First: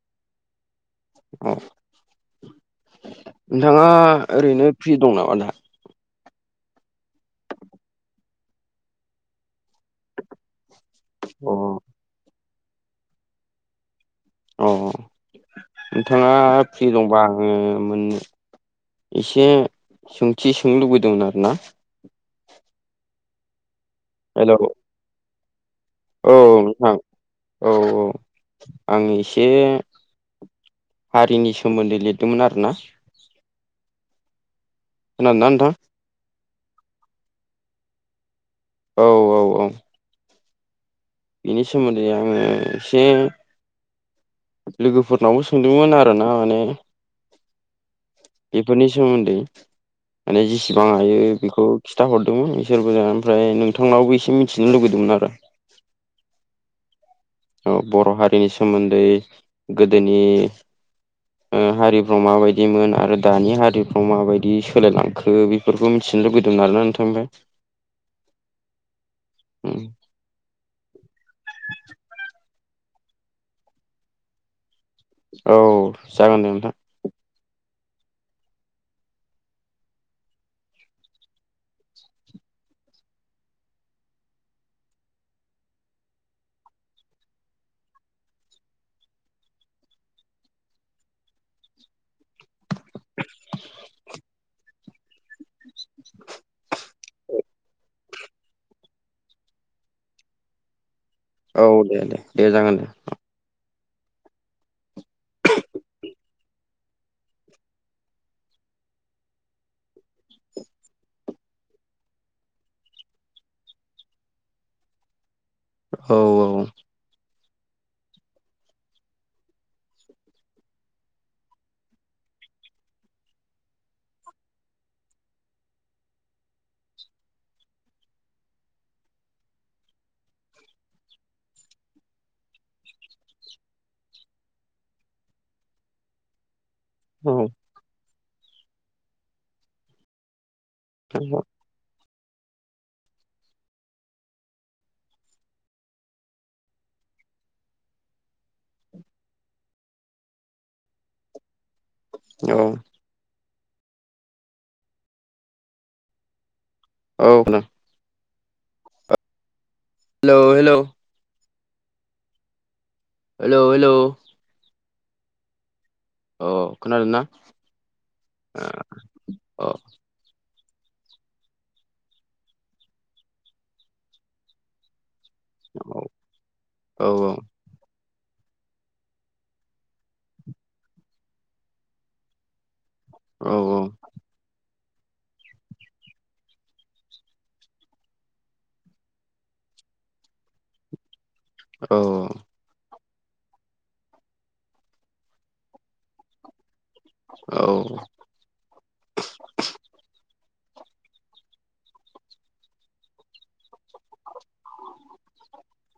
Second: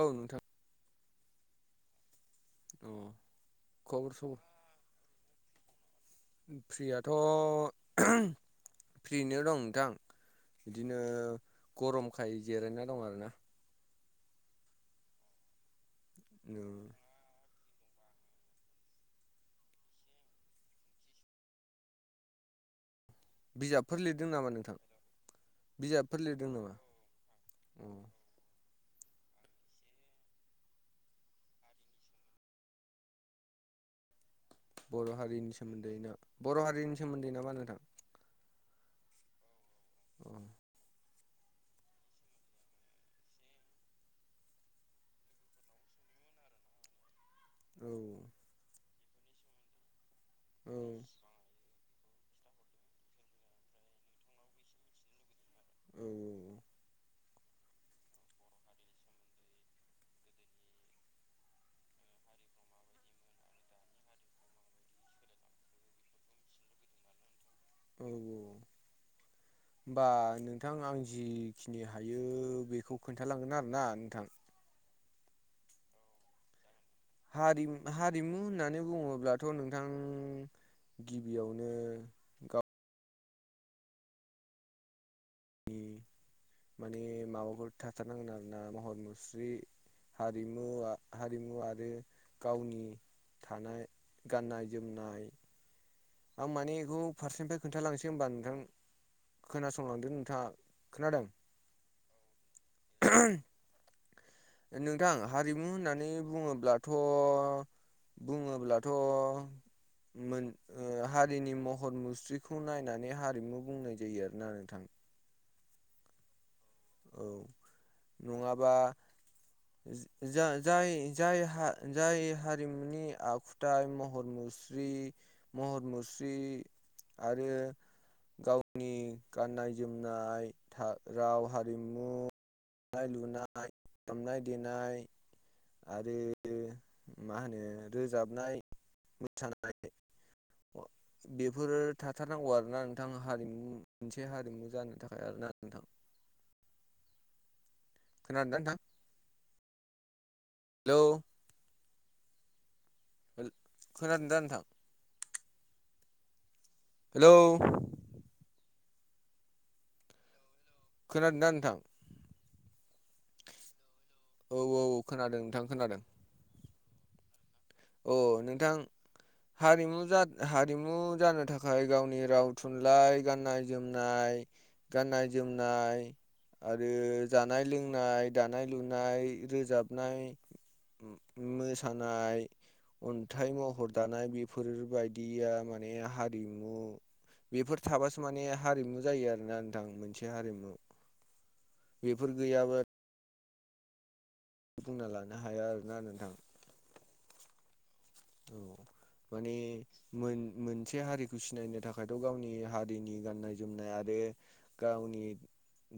औ नोंथां। औ अ नोंथाङा खबर सबर ओरैनो फ्रि दं नामा दा? फ्रिआथ' फ्रियैनो दं नोथां बिदिनो अ गरमखाय जिरायना दं आरो ना। अ नोंथाङा फ्रि दंबा आङो मोन एसे सोंथि सोंनो लुबैदोंमोन आरो ना बिजाबफोर लिरदों। नामा हेल' औ नोंथां बिजाबफोर लिरदों नामा नोंथां औ अ औ आं एसे हारिनि सोमोन्दै लिरदोंमोन आरोना। [inaudible] बर' खोनादोंना हारिनि नोंथां? सोमोन्दैनो बर' हारिनि सोमोन्दै नामा नोंथां? औ औ औ [inaudible] बिनि सोमोन्दै आङो एसे लोगोफोरनावबो सोंदोंमोन आरोना माने औ बेफोरनि सोमोन्दै माने औ जेसेबां हायो बेखौ खिथाहरदोंमोन बिसोरबो ओमफ्राय नोंथांनावबो एसे मिथिनो लुगैदोंमोन आरो औ औ बर' हारिनि सोमोन्दै गोदोनि ओ हारिफ्राव माबायदिमोन आरो दानि हारिफ्राव माबायदि सोलायलांखो बे बेफोरखौ मिथिनो लुबैदोंमोन आरोना नोंथांनिफ्राय औ औ होनोमबा नों नोंथां आं जिखिनि हायो बेखौ खोन्थालांगोन आरोना नोंथां औ जागोन दे नोंथां हारिम हारिमु होननानै बुङोब्लाथ' नोंथां गिबियावनो गावनि माने माबाफोर थाथारनांगोन आरोना महर मुस्रि हारिमु आ हारिमु आरो गावनि थानाय गाननाय जोमनाय आं माने बेखौ फारसेनिफ्राय खोन्थालांसै होमबा नोंथां खोनासंलांदो नोंथाङा खोनादों औ दे दे दे जागोन दे औ नोंथां हारिमु होननानै बुङोब्लाथ' बुङोब्लाथ' मोन ओ हारिनि महर मुस्रिखौ नायनानै हारिमु बुंनाय जायो आरो ना नोंथां औ औ औ औ नङाबा जा जाय जाय जाय हारिमुनि आखु थाइ महर मुस्रि महर मुस्रि आरो गावनि गाननाय जोमनाय था राव हा रिमु दानाय लुनाय दामनाय देनाय आरो मा औ होनो रोजाबनाय मोसानाय खोनादों बेफोरो थाथारनांगौ आरोना नोंथां हारिमु मोनसे हारिमु जानो थाखाय आरोना नोंथां खोनादोंना नोंथां? हेलौ औ खोनादों दा नोंथां? हेलौ! Hello hello! खोनादोंना नोंथां? हेल' हेल'! औ औ खोनादों नोंथां खोनादों। अ खोनादो ना? अ औ नोंथां औ हारिमु जा हारिमु जानो थाखाय गावनि राव, थुनलाइ, गाननाय जोमनाय गाननाय जोमनाय आरो औ जानाय लोंनाय दानाय लुनाय, रोजाबनाय, मो-मो-मोसानाय औ अन्थाइ महर दानाय, बेफोरबायदिया माने हारिमु बेफोर थाबासो माने हारिमु जायो आरोना नोंथां मोनसे हारिमु। औ बेफोर गैयाबा बुंना लानो हाया आरोना नोंथां। औ। औ माने मोन-मोनसे हारिखौ सिनायनो थाखायथ' गावनि हारिनि गाननाय जोमनाय आरो गावनि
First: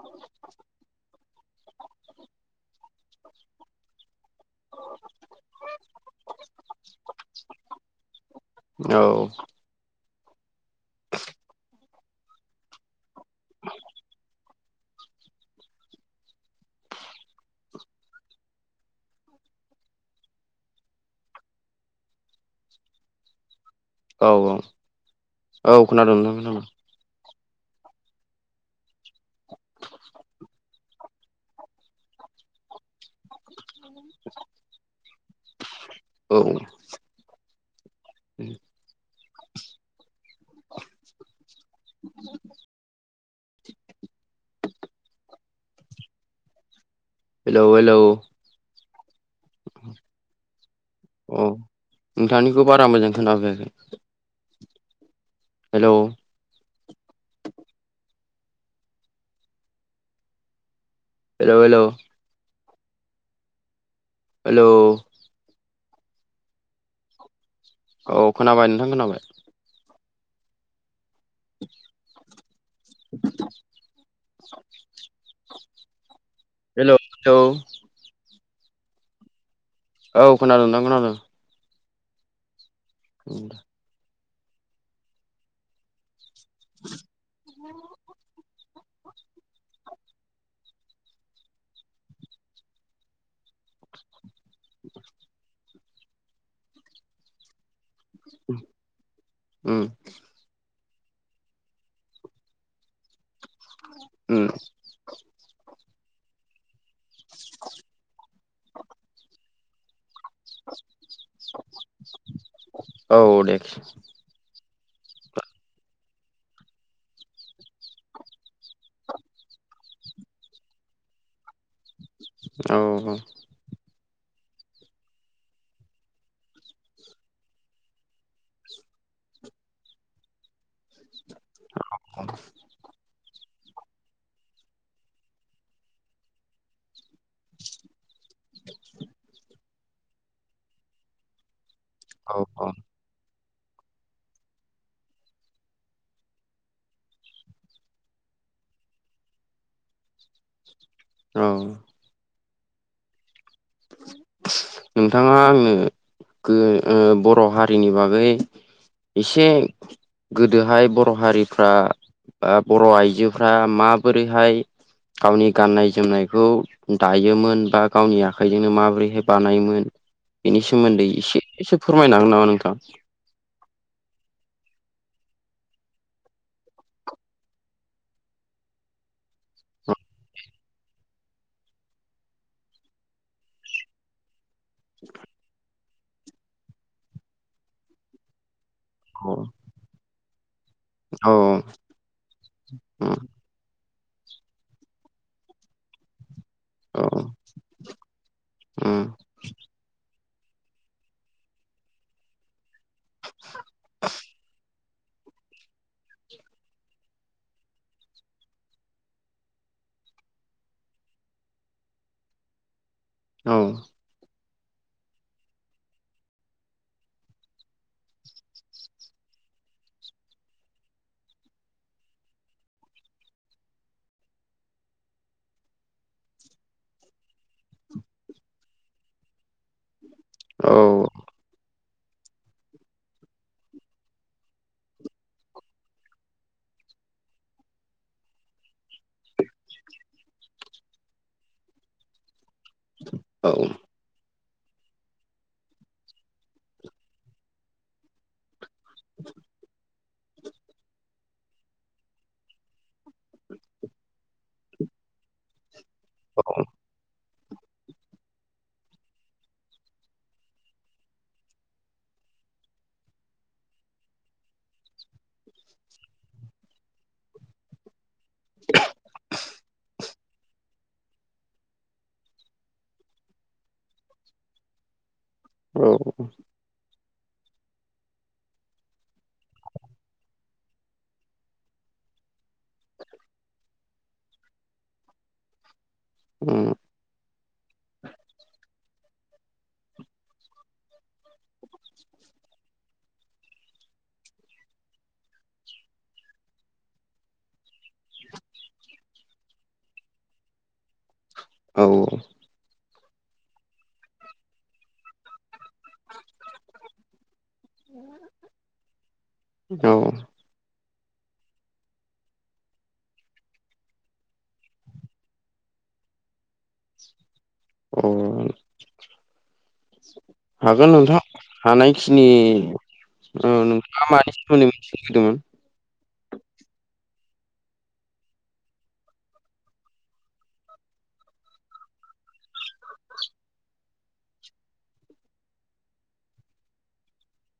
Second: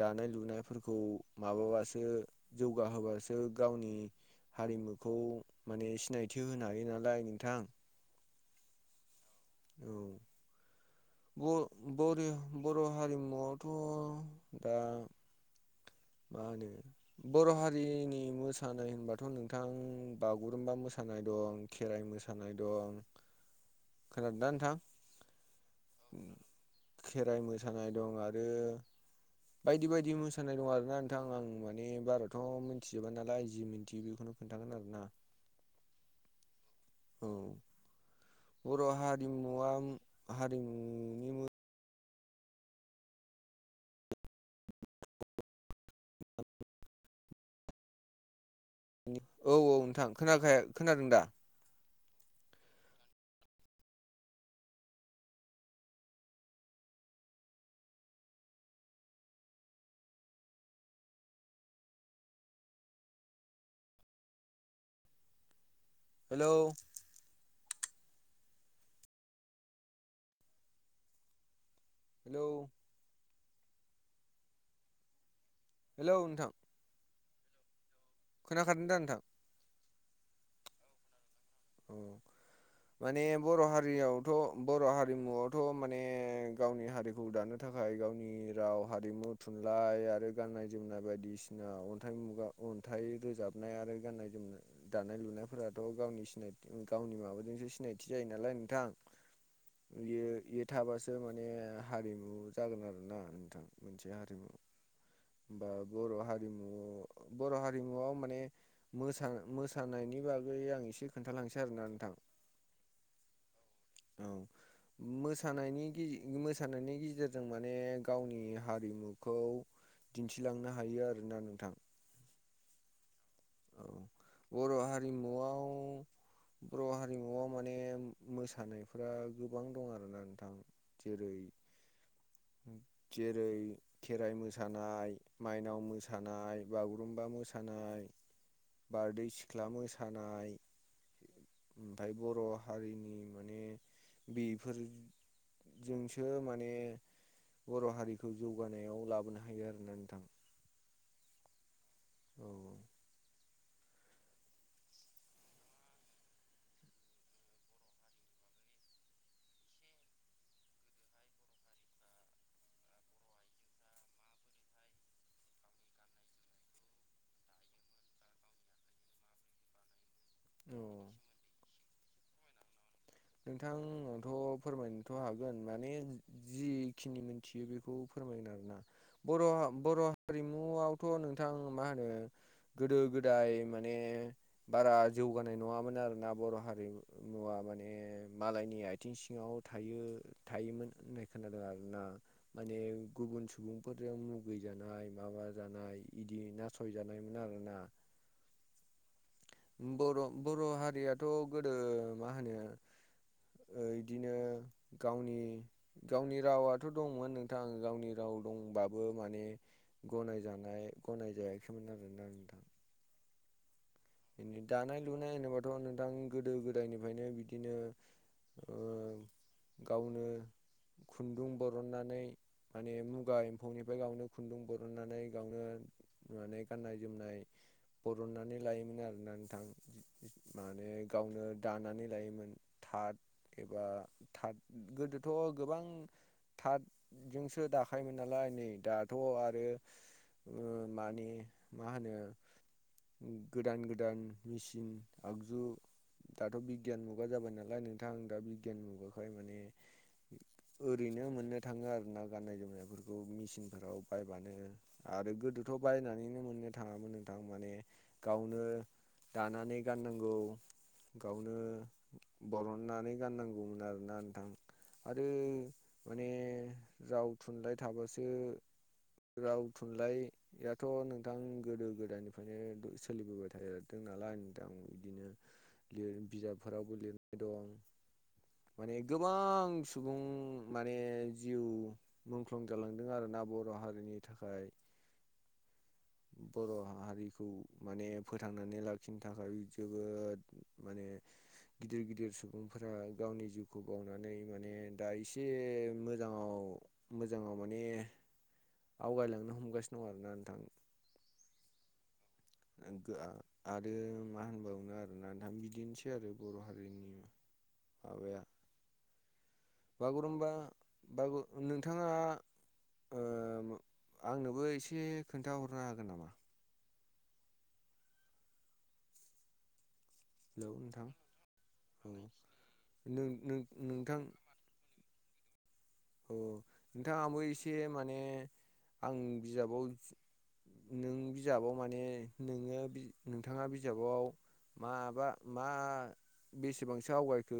दानाय लुनायफोरखौ माबाबासो जौगाहोबासो गावनि हारिमुखौ माने सिनायथि होनो हायो ना लाय नोंथां। औ। औ। बर-बरि-बर' हारिमुवावथ' दा मा होनो बर' हारिनि मोसानाय होनबाथ' नोंथां बागुरुम्बा मोसानाय दं खेराइ मोसानाय दं औ खोनादोंना औ, नोंथां औ खोनादों नोंथां खोनादों। खेराइ मोसानाय दं आरो बायदि बायदि मोसानाय दं आरो। दा नोंथां आं माने बाराथ' मिथिजोबा नालाय जि मिन थियो बेखौनो खोन्थागोन आरोना। औ। औ। उम। बर' हारिमुआव हारिमुनि मो [inaudible] [unintelligible] हेलौ हेलौ! [unintelligible] औ औ नोंथां खोनाखाया खोनादों दा? अ नोंथांनिखौ बारा मोजां खोनाफैयाखै। Hello! Hello hello! Hello! Hello! औ खोनाबाय नोंथां, खोनाबाय। [inaudible] हेलौ [inaudible] हेलौ नोंथां। हेल' हेलौ। खोनाखादों दा नोंथां? औ खोनादों नोंथां खोनादों। ओं माने बर' हारियावथ' बर' हारिमुआवथ' माने गावनि हारिखौ दानो थाखाय गावनि राव हारिमु थुनलाइ आरो गाननाय जोमनाय बायदिसिना अन्थाइ मुगा अन्थाइ रोजाबनाय आरो गाननाय जोमनाय दानाय लुनायफोराथ' गावनि सिनाय गावनि माबाजोंसो सिनायथि जायो नालाय नोंथां। उम बियो थाबासो माने हारिमु जागोन आरोना नोंथां मोनसे उम हारिमु। होमबा बर' हारिमु बर' हारिमुआ माने मोसा मोसानायनि बागै आं एसे खोन्था लांनोसै आरोना नोंथां औ। औ दे मोसानायनि गेजे मोसानायनि गेजेरजों माने गावनि हारिमुखौ दिन्थिलांनो हायो आरोना नोंथां। औ औ। औ बर' हारिमुआव बर' हारिमुआव माने मोसानायफोरा गोबां दं आरोना नोंथां। जेरै जेरै खेराइ मोसानाय माइनाव मोसानाय बागुरुम्बा मोसानाय बारदै सिख्ला मोसानाय ओमफ्राय बर' औ औ हारिनि माने बेफोरजोंसो माने बर' हारिखौ जौगानायाव लाबोनो हायो आरोना नोंथां। ओं। औ औ। नोंथाङा आंनो गो ओ बर' हारिनि बागै इसे गोदोहाय बर' हारिफ्रा आ बर' आइजोफ्रा माबोरैहाय गावनि गाननाय जोमनायखौ दायोमोन बा गावनि आखाइजोंनो माबोरै बेहाय बानायोमोन बेनि औ। सोमोन्दै एसेसो फोरमायनो हागोन नामा नोंथां। नोंथां आंथ फोरमायनोथ' हागोन माने जिखिनि मोनथियो बेखौ फोरमायगोन आरोना। बर' बर' हारिमुआवथ' नोंथां मा होनो गोदो गोदाय माने बारा जौगानाय नङामोन आरोना बर' हारिमुवा माने ने मालायनि आथिं सिङाव औ थायो थायोमोन होननाय खोन्थादों आरोना माने औ गुबुन सुबुं फोरजों मुगै जानाय माबा जानाय इदि ना अ उम बर' बर' हारियाथ' गोदो मा होनो ओ इदिनो गावनि गावनि रावाथ' दंमोन नोंथां गावनि राव दंबाबो माने गनायजानाय गनाय जायाखैमोन आरोना नोंथां। औ दानाय लुनाय होनोबाथ' नोंथां गोदो गोदायनिफ्रायनो बिदिनो ओ गावनो खुन्दुं बरननानै माने मुगा एम्फौनिफ्राय गावनो खुन्दुं बरननानै गावनो माने गाननाय जोमनाय बरननानै लायो। मोन आरोना नोंथां माने गावनो दानानै लायोमोन। थाथ एबा थाथ गोदोथ' गोबां थाथजोंसो दाखायोमोन नालाय नै दाथ' आरो ओ माने मा होनो औ उम गोदान मेचिन आगजु दाथ' बिगियान मुगा जाबाय नालाय नोंथां दा बिगियान मुगाखाय माने ओरैनो मोननो थाङो आरोना गाननाय- जोमनायफोरखौ मेचिनफोराव बायबानो। आरो गोदोथ' बायनानैनो मोननो थाङामोन नोंथां माने गावनो दानानै गाननांगौ गावनो बरननानै गाननांगौमोन आरोना नोंथां। आरो माने राव थुनलाइ थाबासो राव थुनलाइ याथ' नोंथां गोदो गोदायनिफ्रायनो सोलिबोबाय थादों नालाय नोंथां बिदिनो औ लिर बिजाबफोरावबो लिरनाय दं। माने गोबां सुबुं माने जिउ मुंख्लं जालांदों आरोना बर हारिनि थाखाय। बर' हा माहारिखौ माने फोथांनानै लाखिनो थाखाय जोबोद माने गिदिर गिदिर सुबुंफोरा गावनि जिउखौ बावनानै माने दा एसे मोजाङाव मोजाङाव माने आवगायलांनो हमगासिनो दं आरोना नोंथां। औ औ। आंगोआ आरो मा होनबावनो आरोना नोंथां बिदिनोसै आरो बर' हारिनि [inaudible] माबाया बागुरुमबा बागु नोंथाङा ओ आंनोबो एसे खोन्थाहरनो हागोन नामा? अ उम हागोन नोंथां औ हानायखिनि नों औ नों नोंथाङा नोंथां मानि सोमोन्दै मिथिनो लुगैदोंमोन? औ नोंथाङाबो एसे माने आं बिजाबाव नों बिजाबाव माने नोङो नोंथाङा बिजाबाव माबा मा बेसेबांसो आवगायखो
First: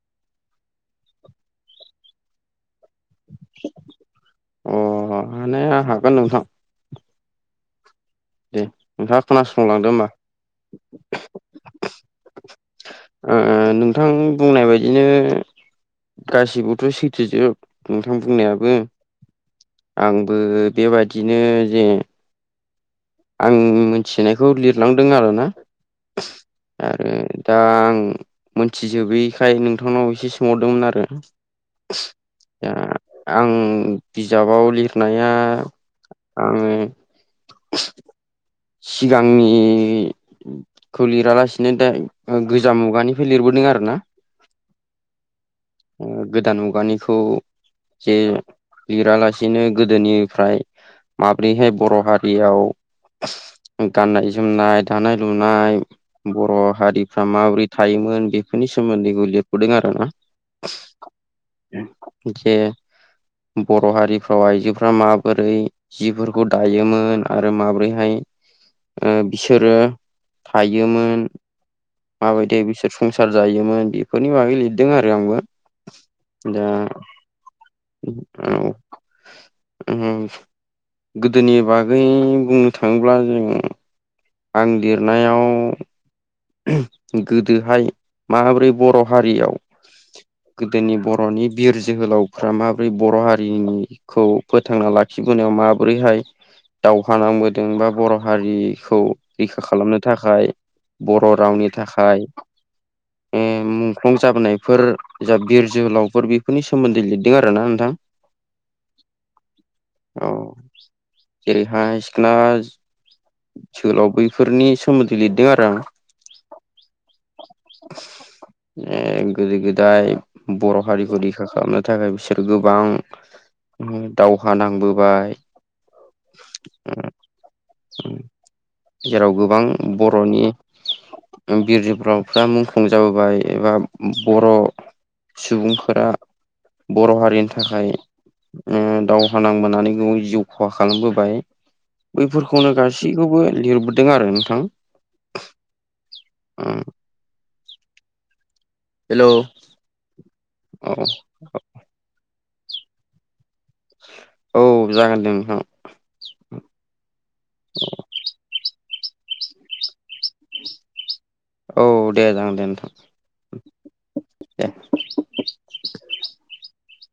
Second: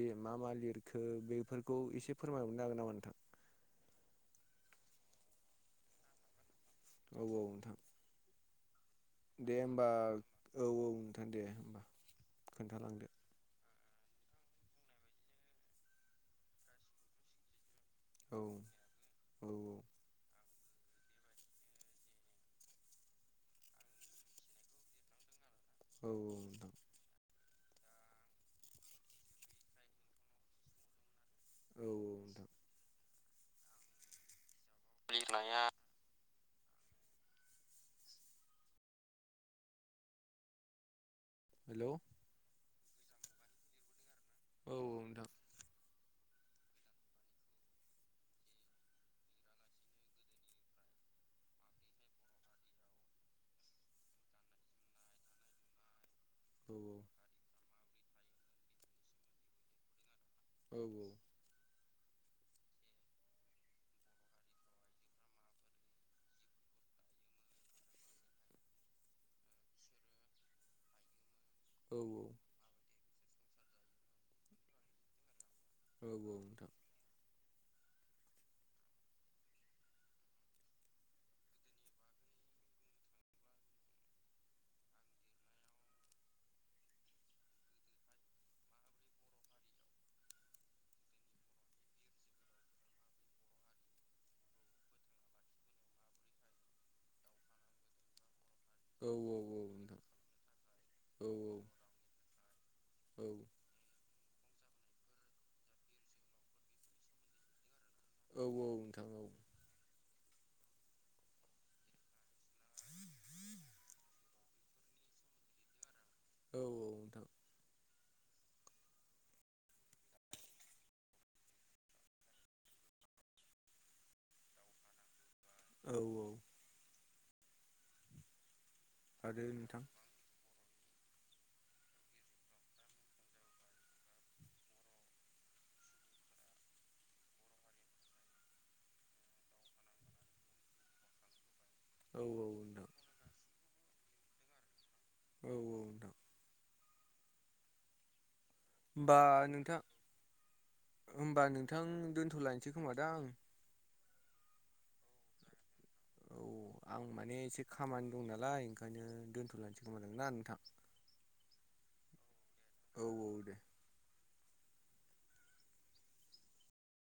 बे मा मा लिरखो बेफोरखौ एसे फोरमाय हरनो हागोन नामा नोथां? अ हानाया हागोन नोंथां। औ औ नोंथां। दे नोंथाङा दे होमबा खोनासंलांदो औ औ नोंथां दे होमबा खोन्थालांदो। ओ ओ नोंथां बुंनाय बायदिनो गासिबोथ' सैथोजोब। नोंथां औ बुंनायाबो। औ औ आंबो बेबादिनो जे आं मिथिनायखौ लिरलांदों आरोना औ औ आरो दा आं मोनथिजोबैखाय नोंथांनाव एसे सोंहरदोंमोन आरो औ औ नोंथां दा आं बिजाबाव लिरनाया आं सिगांनिखौ लिरालासिनो हेलौ दारेग ओ गोजा मुगानिफ्राय लिरबोदों आरो ना औ नोंथां ओ गोदान मुगानिखौ जे लिरालासिनो गोदोनिफ्राय माब्रैहाय बर' हारियाव गाननाय जोमनाय दानाय लुनाय बर' औ हारिफ्रा माबोरै थायोमोन बेफोरनि सोमोन्दैबो लिरबोदों आरो ना औ औ जे बर' हारिफ्राव आइजोफ्रा माबोरै जिफोरखौ दायोमोन आरो माब्रैहाय ओ बिसोरो थायोमोन औ माबायदि बिसोर संसार जायोमोन बेफोरनि बागै लिरदों आरो आंबो दा नोंथां औ ओम गोदोनि बागै बुंनो थाङोब्ला जों आं लिरनायाव गोदोहाय माबोरै बर' हारियाव गोदोनि बर'नि बिर जोहोलावफ्रा माब्रै बर' हारिनि खौ फोथांना लाखिबोनायाव माबोरैहाय दावहा नांबोदों बा बर' हारि खौ औ नोंथां औ औ नोंथां औ रैखा खालामनो थाखाय बर' रावनि थाखाय औ ओ मुंख्लं जाबोनायफोर जा बिर जोहोलावफोर बेफोरनि सोमोन्दै लिरदों आरो ना नोंथां। औ औ नोंथां औ औ जेरैहाय सिखोना जोहोलाव बै फोरनि सोमोन्दै लिरदों आरो आं औ औ नोंथां [inaudible] ए गोदो गोदाय बर' हारिखौ रैखा खालामनो थाखाय बिसोर गोबां ओम दावहा नांबोबाय औ औ ओ ओ‌ं जेराव आरो गोबां नोंथां बर'नि ओ बिर जो बावफ्रा मुंख्लं जाबोबाय एबा बर' सुबुंफोरा बर' हारिनि थाखाय ओ दावहा नांबोनानै गोबां जिउ खहा खालामबोबाय औ बैफोरखौनो गासैखौबो लिरबोदों आरो नोंथां। औ औ ओं ओमबा हेलौ नोंथां औ होमबा नोंथां दोनथलायनिसै खोमा दां औ जागोन दे नोंथां। औ आं माने एसे खामानि दं नालाय ओंखायनो दोन्थलायनोसै खोमानों ना नोंथां। औ दे जागोन दे नोंथां। औ औ दे। दे